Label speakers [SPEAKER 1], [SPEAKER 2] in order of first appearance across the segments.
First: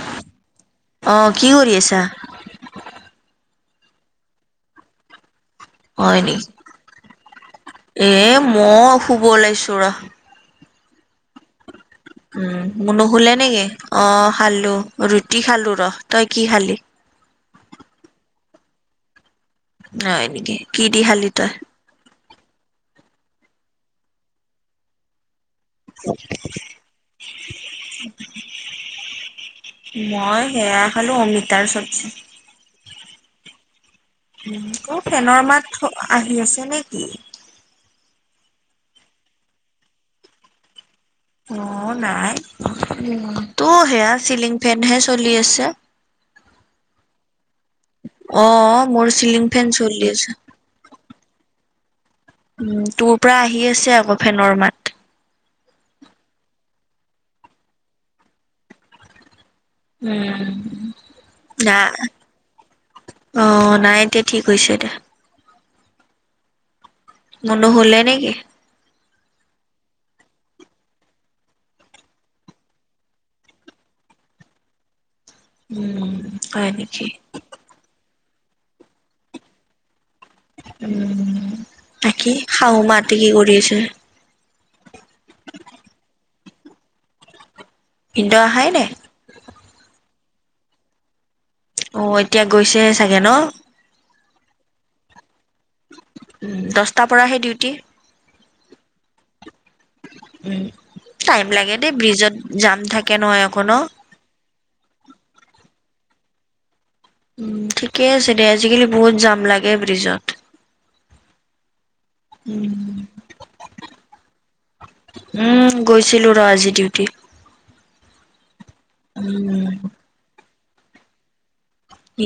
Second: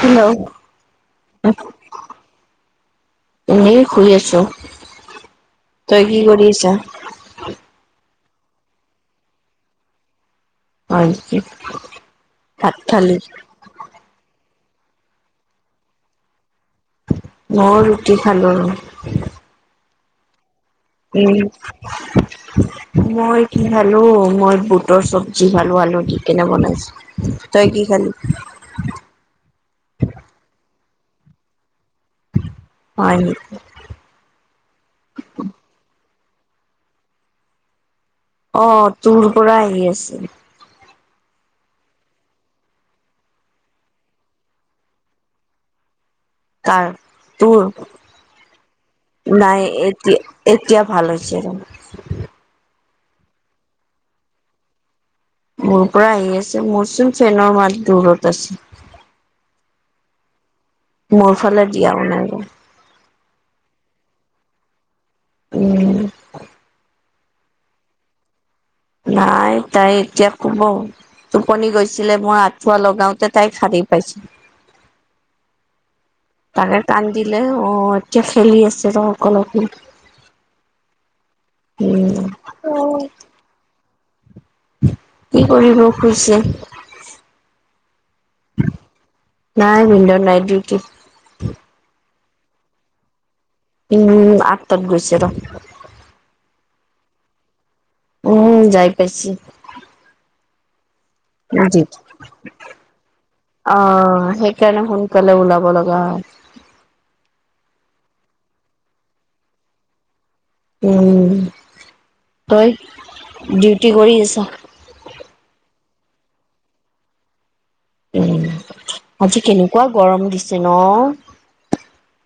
[SPEAKER 1] Hello
[SPEAKER 2] অ কি কৰি আছা
[SPEAKER 1] এনেই শুই আছো, তই কি
[SPEAKER 2] হয়
[SPEAKER 1] কৰি
[SPEAKER 2] নেকি
[SPEAKER 1] আছা
[SPEAKER 2] এ মই শুব ওলাইছো ৰহ
[SPEAKER 1] হয় নেকি
[SPEAKER 2] উম
[SPEAKER 1] ভাত
[SPEAKER 2] মুনু
[SPEAKER 1] খালি
[SPEAKER 2] শুলে নেকি, অ খালো ৰুটি খালো ৰহ, তই কি খালি?
[SPEAKER 1] মই ৰুটি খালোঁ।
[SPEAKER 2] হয় নেকি? কি দি খালি
[SPEAKER 1] উম
[SPEAKER 2] তই
[SPEAKER 1] মই কি খালো মই বুটৰ চব জি, আলু দি কেনে বনাইছো, তই কি খালি?
[SPEAKER 2] মই হেইয়া খালো, অমিতাৰ চত
[SPEAKER 1] হয় নেকি?
[SPEAKER 2] উম তোৰ ফেনৰ মাত আহি আছে নেকি?
[SPEAKER 1] অ' তোৰ পৰা আহি আছে।
[SPEAKER 2] অ' নাই উম, তো সেয়া চিলিং ফেনহে চলি আছে।
[SPEAKER 1] কাৰ তোৰ?
[SPEAKER 2] অ মোৰ চিলিং ফেন
[SPEAKER 1] নাই
[SPEAKER 2] চলি আছে
[SPEAKER 1] এতিয়া- এতিয়া ভাল হৈছে
[SPEAKER 2] উম, তোৰ পৰা আহি আছে আকৌ ফেনৰ মাত।
[SPEAKER 1] মোৰ পৰা আহি আছে, মোৰচোন ফেনৰ মাত দূৰত আছে।
[SPEAKER 2] উম,
[SPEAKER 1] মোৰ ফালে
[SPEAKER 2] না
[SPEAKER 1] দিয়াও নাই
[SPEAKER 2] না অ' নাই। এতিয়া ঠিক হৈছে দে।
[SPEAKER 1] উম।
[SPEAKER 2] মুনু শুলে নে নেকি?
[SPEAKER 1] নাই তাই এতিয়া শুব। টোপনি গৈছিলে, মই আঁঠুৱা লগাওতে তাই সাৰে পাইছে।
[SPEAKER 2] উম, হয়
[SPEAKER 1] তাকে
[SPEAKER 2] নেকি?
[SPEAKER 1] কান্দিলে অ এতিয়া খেলি আছে ৰ অকলে- অকলে।
[SPEAKER 2] উম, তাকেই শাহু মাহঁতে কি কৰি আছে?
[SPEAKER 1] কি কৰিব শুইছে।
[SPEAKER 2] ভিনদেউ আহাই নাই?
[SPEAKER 1] নাই ভিনদেউ নাইট ডিউটি।
[SPEAKER 2] অ এতিয়া গৈছে হে চাগে ন?
[SPEAKER 1] উম আঠ তাত গৈছে ৰহ।
[SPEAKER 2] দহটাৰ পৰাহে ডিউটি।
[SPEAKER 1] উম যাই পাইছি ৷
[SPEAKER 2] উম ৷ টাইম লাগে দে ব্ৰিজত জাম থাকে ন অকয় ন?
[SPEAKER 1] কেন সোনকাল ওলাব লগা হয়৷
[SPEAKER 2] উম ঠিকে আছে দে আজিকালি বহুত জাম লাগে ব্ৰিজত৷
[SPEAKER 1] উম।
[SPEAKER 2] উম,
[SPEAKER 1] তই? ডিউটি কৰি আছা?
[SPEAKER 2] উম, গৈছিলো ৰ আজি ডিউটি৷
[SPEAKER 1] উম৷ আজি
[SPEAKER 2] উম।
[SPEAKER 1] কেনেকুৱা গৰম দিছে ন?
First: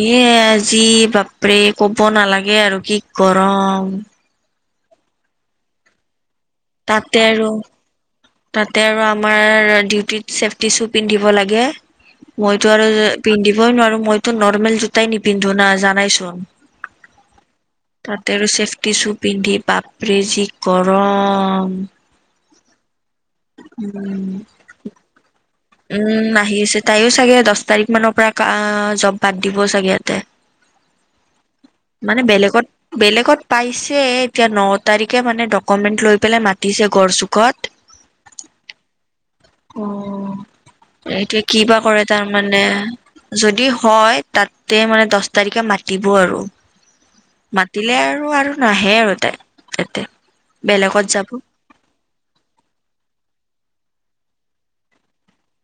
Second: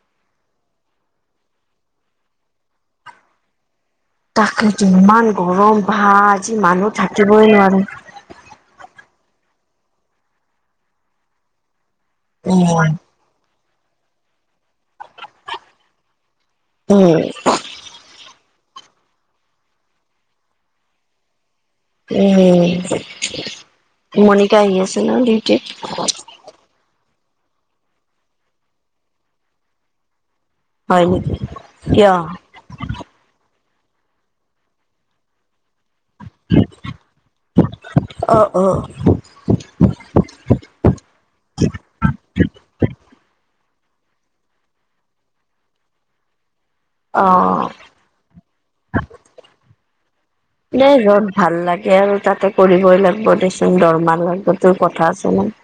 [SPEAKER 2] ইয়ে আজি বাপৰে ক'ব নালাগে আৰু কি গৰম।
[SPEAKER 1] সেটোৱে ইমান গৰম ভা আজি মানুহ
[SPEAKER 2] তাতে আৰু
[SPEAKER 1] থাকিবই নোৱাৰি।
[SPEAKER 2] তাতে আৰু আমাৰ ডিউটিত চেফটি শ্বু পিন্ধিব লাগে।
[SPEAKER 1] উম,
[SPEAKER 2] মইতো আৰু পিন্ধিবই নোৱাৰো মইতো নত নৰ্মেল জোতাই নিপিন্ধো না জনাই চোন৷
[SPEAKER 1] উম,
[SPEAKER 2] তাতে আৰু চে টি শ্বু পিন্ধি বাপৰে যি গৰম।
[SPEAKER 1] উম, মণিকা আহি আছে না? ডি
[SPEAKER 2] উম আহি আছে৷ তাইয়ো চাগে দছ তাৰিখ মানৰ পৰা কা জব বাদ দিব চাগে ইয়াতে ৷
[SPEAKER 1] হয় নেকি? কিয়?
[SPEAKER 2] মানে বেলেগত-বেলেগত, পাইছে এতিয়া ন তাৰিখে মানে ডক্ মেট লৈ পেলাই মাতিছে গড়চুকত৷
[SPEAKER 1] অ', অ',
[SPEAKER 2] অ এইটোয়ে কি বা কৰে তাৰ মানে? যদ দি হয় তাতে মানে দছ তাৰিখে মাতিব আৰু৷
[SPEAKER 1] অ'।
[SPEAKER 2] মাতিলে আৰু আৰু নাহে আৰু তাই৷এতে
[SPEAKER 1] এ যত ভাল লাগে আৰু তাতে কৰিবই লাগিব দেচোন দৰম মাৰ লগতো কথা আছে ন৷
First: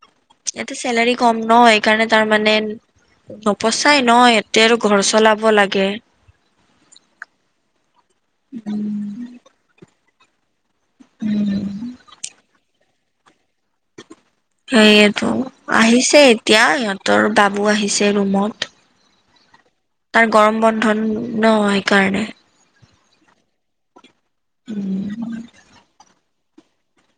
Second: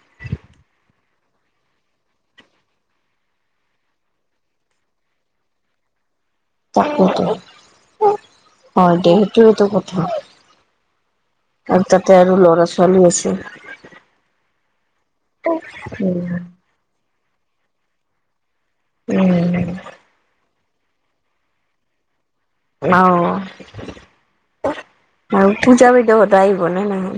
[SPEAKER 2] ইয়াতে চেলাৰি কম ন এইকাৰণে তাৰমানে নপচাই ন? এতে আৰু ঘৰ চলাব লাগে৷
[SPEAKER 1] তাকেটো৷ হয় দে সেইটোৱেটো কথা৷ আৰু তাতে আৰু ল'ৰা ছোৱালী আছে৷
[SPEAKER 2] সেইয়েটো৷ আহিছে
[SPEAKER 1] উম,
[SPEAKER 2] এতিয়া সিহঁতৰ বাবু আহিছে ৰুমত৷
[SPEAKER 1] উম,
[SPEAKER 2] তাৰ গৰম বন্ধ ন? সেই কাৰণে৷
[SPEAKER 1] অ', আৰু পূজা বাইদ হত যাই বনে নাই?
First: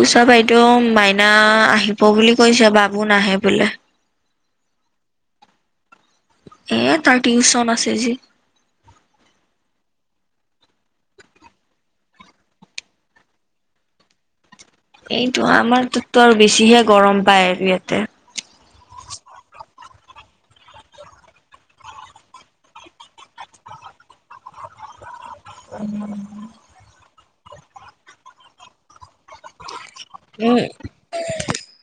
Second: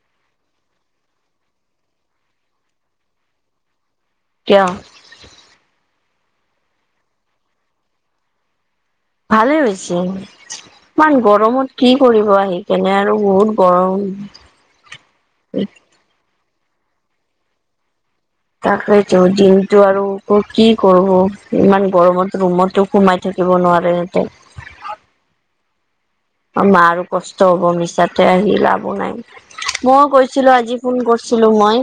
[SPEAKER 2] উছা বাইদেউ, মাইনা আহিব বুলি কৈছে৷ বাবু নাহে বোলে৷
[SPEAKER 1] কিয়?
[SPEAKER 2] এ তাৰ টিউচন আছে যি৷
[SPEAKER 1] ভালে হৈছে৷ইমান গৰমত কি কৰিব আহি৷ কেনে আৰু বহুত গৰম উ
[SPEAKER 2] এইটো আমাৰ তাততো আৰু বেছিহে গৰম পায় আৰু ইয়াতে৷
[SPEAKER 1] তাকেইতো দিনটো আৰু কি কৰবো ইমান গৰমত ৰুমতো সোমাই থাকিব। থাকিব নোৱাৰে এতে।
[SPEAKER 2] উম,
[SPEAKER 1] অ' মাৰো কষ্ট হব মিছাতে আহি লাভো নাই৷ মই কৈছিলো
[SPEAKER 2] উম
[SPEAKER 1] আজি ফোন কৰিছিলো মই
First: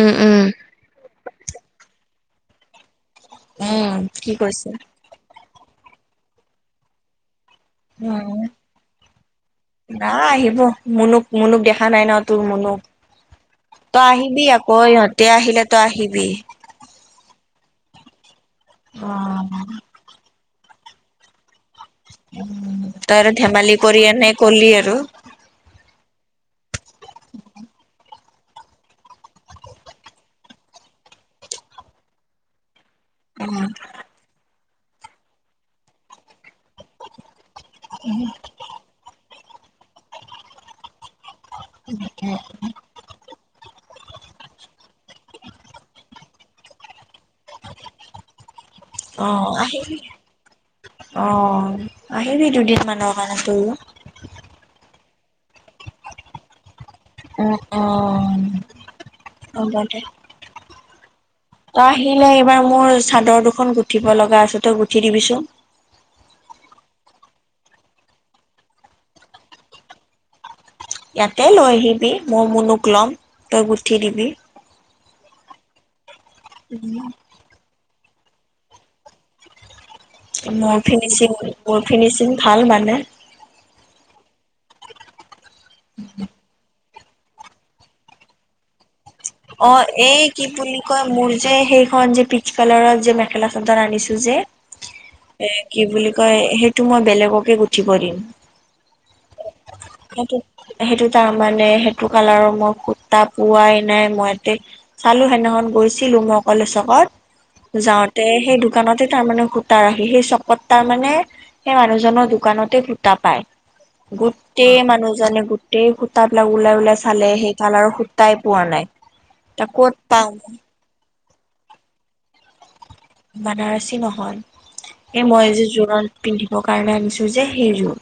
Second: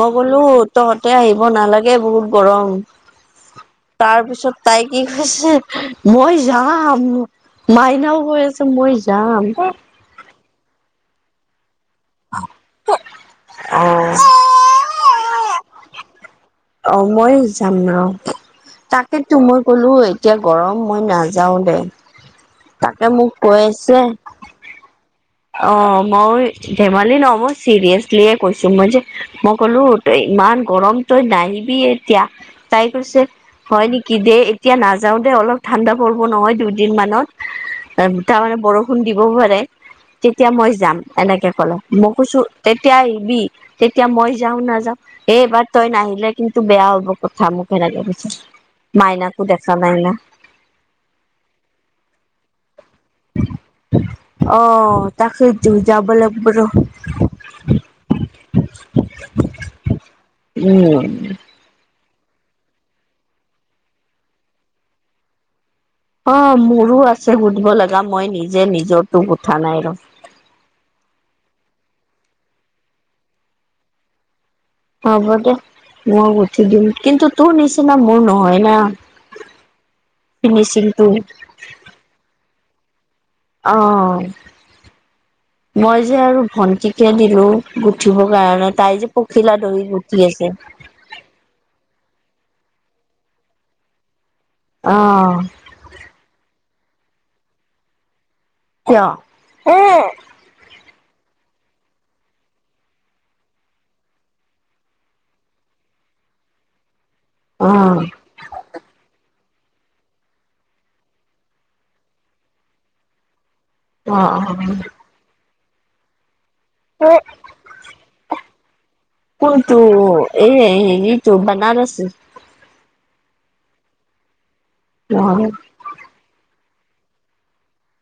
[SPEAKER 1] মই ক'লো
[SPEAKER 2] উম
[SPEAKER 1] তহঁতে আহিব হব নালাগে বহুত গৰম
[SPEAKER 2] উম
[SPEAKER 1] তাৰ
[SPEAKER 2] কি
[SPEAKER 1] পিছত
[SPEAKER 2] কৈছে
[SPEAKER 1] তাই কি কৈছে? মই যাম৷ মাইনাও গৈ
[SPEAKER 2] উম
[SPEAKER 1] আছে মই যাম৷
[SPEAKER 2] নাই আহিব৷ মুনুক-মুনুক দেখা নাই ন তোৰ মুনুক৷তই আহিবি আকৌ ইহঁত আহিলে তই আহিবি৷
[SPEAKER 1] অ মই যাম
[SPEAKER 2] অ
[SPEAKER 1] ন৷তাকে তো মই কলো এতিয়া গৰম মই নাযাও দে৷ তাকে
[SPEAKER 2] তই
[SPEAKER 1] মোক
[SPEAKER 2] আৰু
[SPEAKER 1] কৈ
[SPEAKER 2] ধেমালি
[SPEAKER 1] আছে।
[SPEAKER 2] কৰি এনে কলি আৰু অ
[SPEAKER 1] অ মই ধেমালি ন মই চিৰিয়াচলিয়ে কৈছো মই যে মই ক'লো তই ইমান গৰম তই নাহিবি এতিয়া তটাই কৈছে হয় নেকি দেেই এতিয়া নাযাও দে অলপ ঠাণ্ডা পৰিব নহয় দুদিন মানত তাৰমানানে বৰষুণ দিবও পাৰে তেতিয়া মই যাম এনেকে ক মই কোছো তেতিয়া আহিবি। তেতিয়া মই যাও নাযাও এই এইবাৰ তই নাহিলে কিন্তু বেয়া হ'ব। কথা মোকে লাগে পৈছে
[SPEAKER 2] অ
[SPEAKER 1] মাইনাকো দেখা
[SPEAKER 2] আহিবি
[SPEAKER 1] নাইনা।
[SPEAKER 2] অ আহিবি দুদিন মানৰ কাৰান ত
[SPEAKER 1] অ' তাকেইতো যাব লাগিব ৰ
[SPEAKER 2] অ-অ, হব দে।
[SPEAKER 1] উম
[SPEAKER 2] তই আহিলে এইবাৰ মোৰ চাদৰ দুখন গুঠিব লগা আছে তই গুঠি দিবিচোন।
[SPEAKER 1] অ মোৰো আছে সুধিব লগা মই নিজে নিজৰ তো গোঠা নাই ৰ।
[SPEAKER 2] ইয়াতে লৈ আহিবি মোৰ মনক লম তই গুঠি দিবি।
[SPEAKER 1] হ'ব দে মই উঠি দিম কিন্তু তোৰ নিচিনা। মোৰ নহয় না।
[SPEAKER 2] মোৰ
[SPEAKER 1] ফিনিচিংটো
[SPEAKER 2] ফিনিচিং মোৰ ফিনিচিং ভাল মানে
[SPEAKER 1] অ মই যে আৰু ভন্টিক পঠিয়াই দিলো গুঠিবৰ কাৰণে তাই যে পখিলা
[SPEAKER 2] অ
[SPEAKER 1] দহি গুঠি
[SPEAKER 2] এই কি
[SPEAKER 1] আছে
[SPEAKER 2] বুলি কয় মোৰ যে সেইখন যে পিছ কালত যে মেখেলা চাদত আনিছো যে
[SPEAKER 1] অ
[SPEAKER 2] এ কি বুলি কয় সেই টো মই বেলেগকে গুঠিব দিম
[SPEAKER 1] কিয়
[SPEAKER 2] সেইটো সেইটো তাৰ মানে সেইটো কালাৰৰ মই সুতা পোৱাই নাই মই ইয়াতে চালো সেইদিনাখন গৈছিলো মই কলেচকত যাওঁতে সেই দোকানতে তাৰমানে সুত সুতা ৰাখি সেই চকত তাৰ মানে সেই মানুহজনৰ দোকানতে সুতা পায়
[SPEAKER 1] অ
[SPEAKER 2] গোতেই মানুহজনে গোটেই সুতা বিলাক ওলাই ওলাই
[SPEAKER 1] অ
[SPEAKER 2] চালে সেই কালাৰৰ সুতাই পোৱা নাই ত
[SPEAKER 1] কোনতো
[SPEAKER 2] ক'ত পাওঁ
[SPEAKER 1] এই তো বনাৰস
[SPEAKER 2] বানাৰসী নহয়
[SPEAKER 1] অ
[SPEAKER 2] এই মই যে জোৰণ পিন্ধি বৰ কাৰণে আনিছো যে সেইযোৰ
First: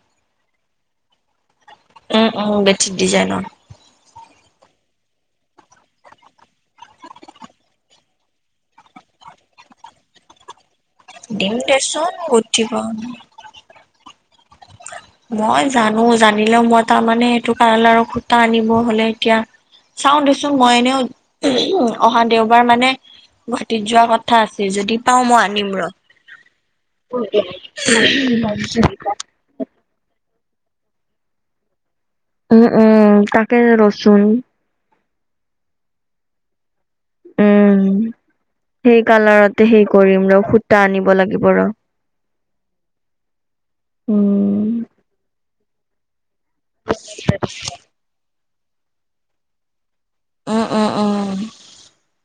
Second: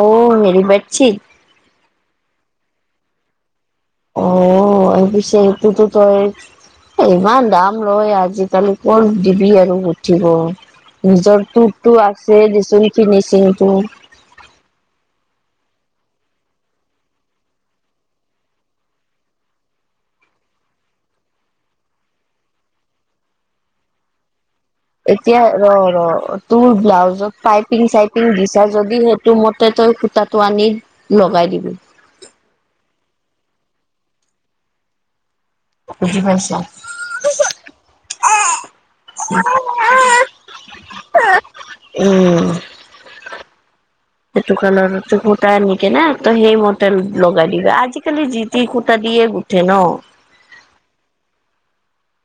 [SPEAKER 1] অঔ হেৰি বেত চিত
[SPEAKER 2] উম উম বেছিক ডিজাইনৰ
[SPEAKER 1] অ এই পিছে সেইটোতো তই ইমান দাম লয় আজিকালি কত দিবি আৰু উঠিব, নিজৰ
[SPEAKER 2] দিম
[SPEAKER 1] টো
[SPEAKER 2] দেচোন
[SPEAKER 1] আছে
[SPEAKER 2] গুঠিব
[SPEAKER 1] দিচোন ফিনিচিংটো,
[SPEAKER 2] মই জানো জানিলেও মই তাৰমানে এইটো কালাৰ আৰু সুটা আনিব হলে এতিয়া। চাও দেচোন মই এনেও অহা দেওবাৰ মানে ঘাটিত যোৱা কথা আছে, যদি পাওঁ মই
[SPEAKER 1] এতিয়া
[SPEAKER 2] আনিম
[SPEAKER 1] ৰ ৰ, তোৰ
[SPEAKER 2] উম
[SPEAKER 1] ব্লাউজত পাইপিং চাইপিং দিছা যদি সেইটো মতে তই সুতাটো, আনী লগাই দিবি,
[SPEAKER 2] উম উম তাকে ৰচোন।
[SPEAKER 1] বুজি পাইছা,
[SPEAKER 2] উম সেই কালাৰতে সেই কৰিম ৰ সুতা আনিব লাগিব ৰ,
[SPEAKER 1] উম
[SPEAKER 2] উম
[SPEAKER 1] সেইটোকালাৰ সুতা আনি কেনে তই সেই মতে লগাই দিবি আজিকালি যি, টি সুতা দিয়ে গুঠে ন।
[SPEAKER 2] অ অ অ,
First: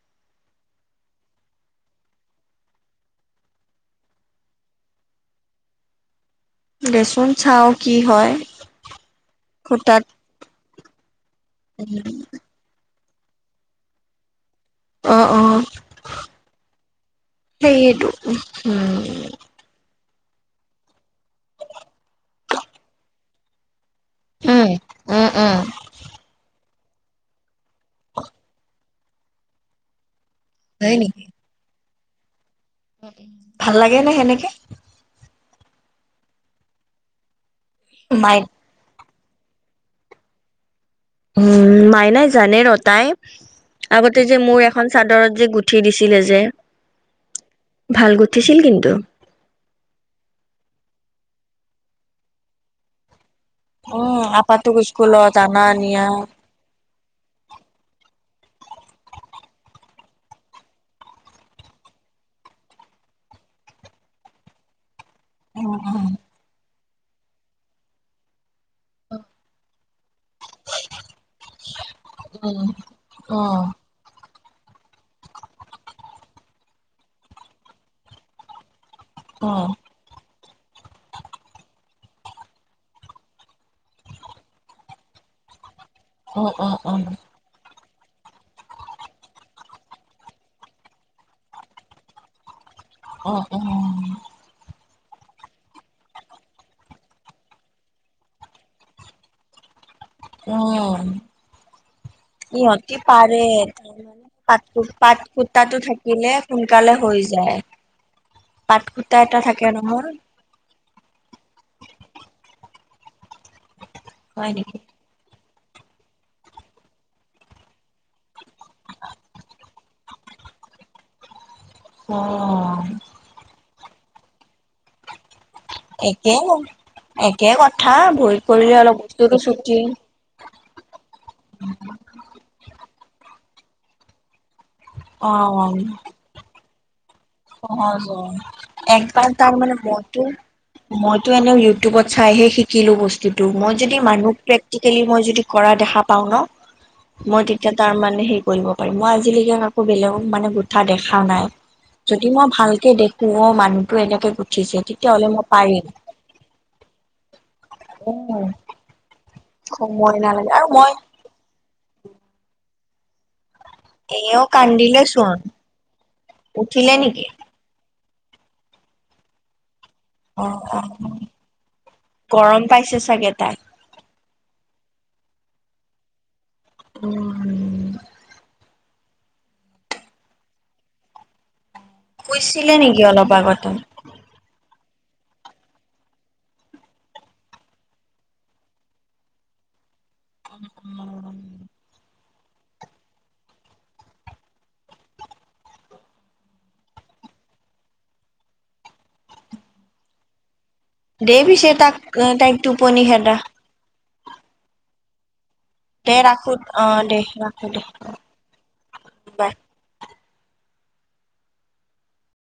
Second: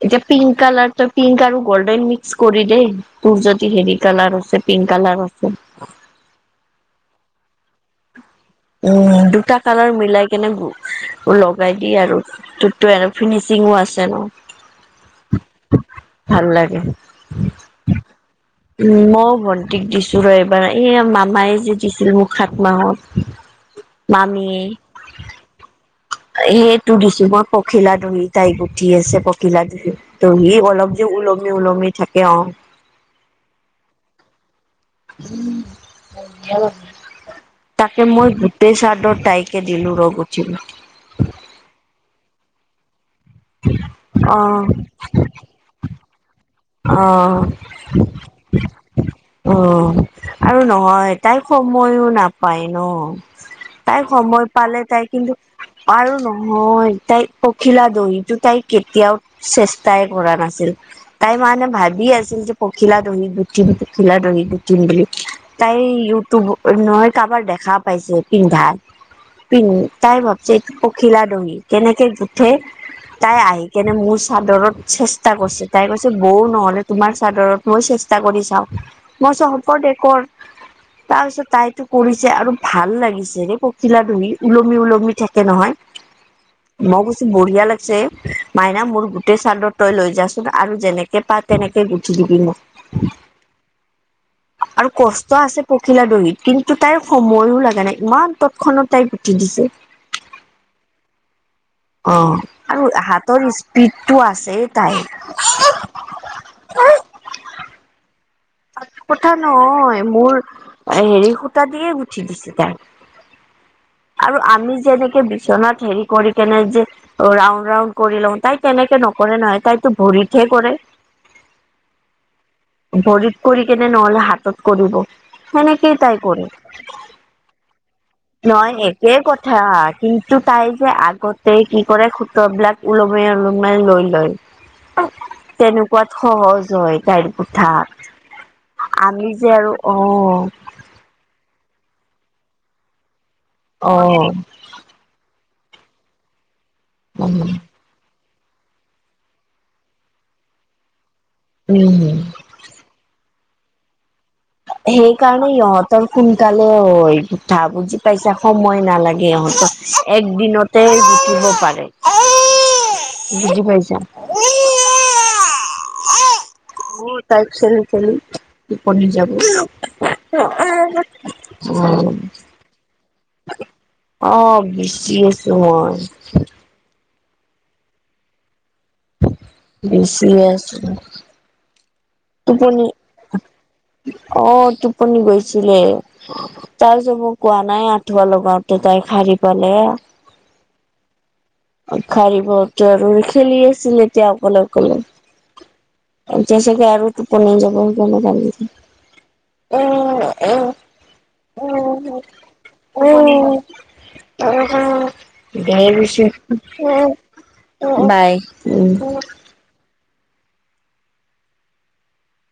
[SPEAKER 1] এতিয়া পিংক কালাৰ তই পিংক আৰু গল্ডেন মিক্স কৰি দেই তোৰ যদি হেৰি কালাৰ আছে পিংক কালাৰ, [unintelligible]
[SPEAKER 2] দেচোন চাও কি হয়।
[SPEAKER 1] উম দুটা কালাৰ
[SPEAKER 2] খুটাত
[SPEAKER 1] মিলাই কেনে লগাই দিয়ে আৰু ততো, ফিনিচিং আছে ন,
[SPEAKER 2] অ অ
[SPEAKER 1] ভাল
[SPEAKER 2] সেইটো উ
[SPEAKER 1] উ মই ভণ্টি, দিছো ৰ এইবাৰ এই মামাই যে দিছিল মোক সাত মাহত, মামি, সেইটো দিছো মই পখিলা দুইি তাই গুঠি আছে পখিলা দইি তহি অলপ যে ওলমি ওলমি থাকে অ
[SPEAKER 2] ভাল লাগে নে সেনেকে
[SPEAKER 1] তাকে
[SPEAKER 2] মাই
[SPEAKER 1] মই গোটেই চাৰ্ডত তাইকে দিলোঁ ৰ গ উঠিলোঁ
[SPEAKER 2] উম মাইনাই জানে ৰ তাই আগতে যে
[SPEAKER 1] অ
[SPEAKER 2] মোৰ এখন চাদৰত যে গুঠি দিছিলে যে
[SPEAKER 1] অ
[SPEAKER 2] ভাল গুঠিছিল কিন্তু,
[SPEAKER 1] অ আৰু নহয় তাই সময়ো নাপায় ন? তাই
[SPEAKER 2] উম
[SPEAKER 1] সময়
[SPEAKER 2] আপাতো
[SPEAKER 1] পালে তাই কিন্তু
[SPEAKER 2] স্কুলত আনা নিয়া
[SPEAKER 1] আৰু নহয় তাই পখিলা দৈ। তাই কেতিয়াও চেষ্টাই কৰা নাছিল তাই মানে ভাবি আছিল যে পখিলা দহি বুদ্ধি খিলা দহি গুঠিম বুলি তাই ইউটিউব নহয় কাৰোবাৰ দেখা পাইছে পিন্ধা। পিন তাই ভাবছে এইটো পখিলা দহি কেনেকে গুঠে
[SPEAKER 2] উম
[SPEAKER 1] তাই
[SPEAKER 2] অ
[SPEAKER 1] আহি কেনে মোৰ চাদৰত চেষ্টা কৰিছে তাই কৈছে বৌ নহ'লে তোমাৰ চাদৰত মই চেষ্টা কৰি চাওঁ। মই চ
[SPEAKER 2] অ
[SPEAKER 1] হ'ব দে কৰ তাৰ পিছত তাইতো কৰিছে আৰু ভাল লাগিছে ৰে পখিলা ধহি ওলমি-ওলমি থাকে নহয়।
[SPEAKER 2] অ'- অ'- অ'।
[SPEAKER 1] যে মাইনা মোৰ গোটেই চাদৰ তই লৈ যাচোন আৰু যেনেকে পা তেনেকে গুঠি দিবি মোক।
[SPEAKER 2] অ'- অ'।
[SPEAKER 1] আৰু কষ্ট আছে পখিলা দহিত কিন্তু তাইৰ সময়ো লগা নাই ইমান তৎক্ষণত তাই গুঠি দিছে।
[SPEAKER 2] উম।
[SPEAKER 1] অ আৰু
[SPEAKER 2] ইহতি পাৰে
[SPEAKER 1] হাতৰ
[SPEAKER 2] তানে
[SPEAKER 1] স্পীডটো আছে
[SPEAKER 2] পাত-
[SPEAKER 1] তাইৰ
[SPEAKER 2] পাত সুতাটো থাকিলে সোনকালে হৈ যায়। পাট
[SPEAKER 1] পাত
[SPEAKER 2] কুৰ্তা
[SPEAKER 1] সুতা
[SPEAKER 2] এটা থাকে
[SPEAKER 1] নহয় মোৰ হেৰি সূতা দিয়ে গুঠি দিছে তাই। আৰু
[SPEAKER 2] হয়
[SPEAKER 1] আমি
[SPEAKER 2] নেকি
[SPEAKER 1] যে এনেকে ছনাত হেৰি কৰি কেনে যে ৰাউড ৰাউড কৰি লওঁ তাই কেনেকে নকৰে নহয় তাইতো ভৰিতহে কৰে। ভৰিত
[SPEAKER 2] অ'।
[SPEAKER 1] কৰি কেনে নহ'লে হাতত কৰিব মানে কেই তাই
[SPEAKER 2] একে
[SPEAKER 1] কৰে।
[SPEAKER 2] একে কথা ভৰিত
[SPEAKER 1] নহয়
[SPEAKER 2] পৰিলে অলপ
[SPEAKER 1] একেই
[SPEAKER 2] বস্তুটো
[SPEAKER 1] কথা
[SPEAKER 2] চুটি
[SPEAKER 1] কিন্তু তাই যে আগতে কি কৰে সুত্ৰবিলাক ওলমাই- ওলমাই লৈ লয়।
[SPEAKER 2] অ',
[SPEAKER 1] তেনেকুৱাত সহজ হয় গাড়ী পঠাত।
[SPEAKER 2] সহজ অ', একবাৰ তাৰ মানে মইতো-মইতো এনেও ইউটিউবত চাইহে শিকিলো বস্তুটো মই যদি মানুহক
[SPEAKER 1] অ
[SPEAKER 2] প্ৰেক্টিকেলি মই যদি কৰা দেখা পাওঁ ন মই তেতিয়া তাৰ মানে হেৰি কৰিব পাৰিম মই আজিলৈকে কাকো বেলেগক মানে গোঠা দেখা দেখা নাই
[SPEAKER 1] উম
[SPEAKER 2] যদি মই ভালকে দেখো অ' মানুহটো এনেকে গুঠিছে
[SPEAKER 1] সেই
[SPEAKER 2] তেতিয়াহ'লে মই
[SPEAKER 1] কাৰণে
[SPEAKER 2] পাৰিম
[SPEAKER 1] ইহঁতৰ সোনকালে হয় গুঠা বুজি পাইছা
[SPEAKER 2] উম,
[SPEAKER 1] সময় নালাগে।
[SPEAKER 2] সময় নালাগে আৰু
[SPEAKER 1] একদিনতে
[SPEAKER 2] মই
[SPEAKER 1] গুঠিব পাৰে। পাইছা
[SPEAKER 2] এইও কান্দিলে চোন। উঠিলে
[SPEAKER 1] অ'
[SPEAKER 2] নেকি
[SPEAKER 1] তাই চেলি খেলি টোপনি যাব।
[SPEAKER 2] অ', গৰম পাইছে চাগে তাই।
[SPEAKER 1] অ', বিচি আছোঁ মই।
[SPEAKER 2] উম।
[SPEAKER 1] বিছিয়ে আছোঁ।
[SPEAKER 2] শুইছিলে
[SPEAKER 1] টোপনি
[SPEAKER 2] নেকি অলপ আগতে?
[SPEAKER 1] অ' টোপ পনি গৈছিলে তাই যে মোক কোৱা নাই আঠুৱা লগাওতে তাই শাৰ পালে।
[SPEAKER 2] [inaudible]
[SPEAKER 1] [unintelligible] আৰু খেলি আছিল এতিয়া অকলে-অকলে। এতিয়া ছাগে আৰু টোপনি যাব সেইকাৰণে কান্দিছে। অ'- অ'।
[SPEAKER 2] দে পিছে তাক
[SPEAKER 1] উম-
[SPEAKER 2] তাইক টোপনি খেদা
[SPEAKER 1] উম।
[SPEAKER 2] দে
[SPEAKER 1] [unintelligible]
[SPEAKER 2] ৰাখো অ দে ৰাখো দে
[SPEAKER 1] বাই, উম।
[SPEAKER 2] বাই।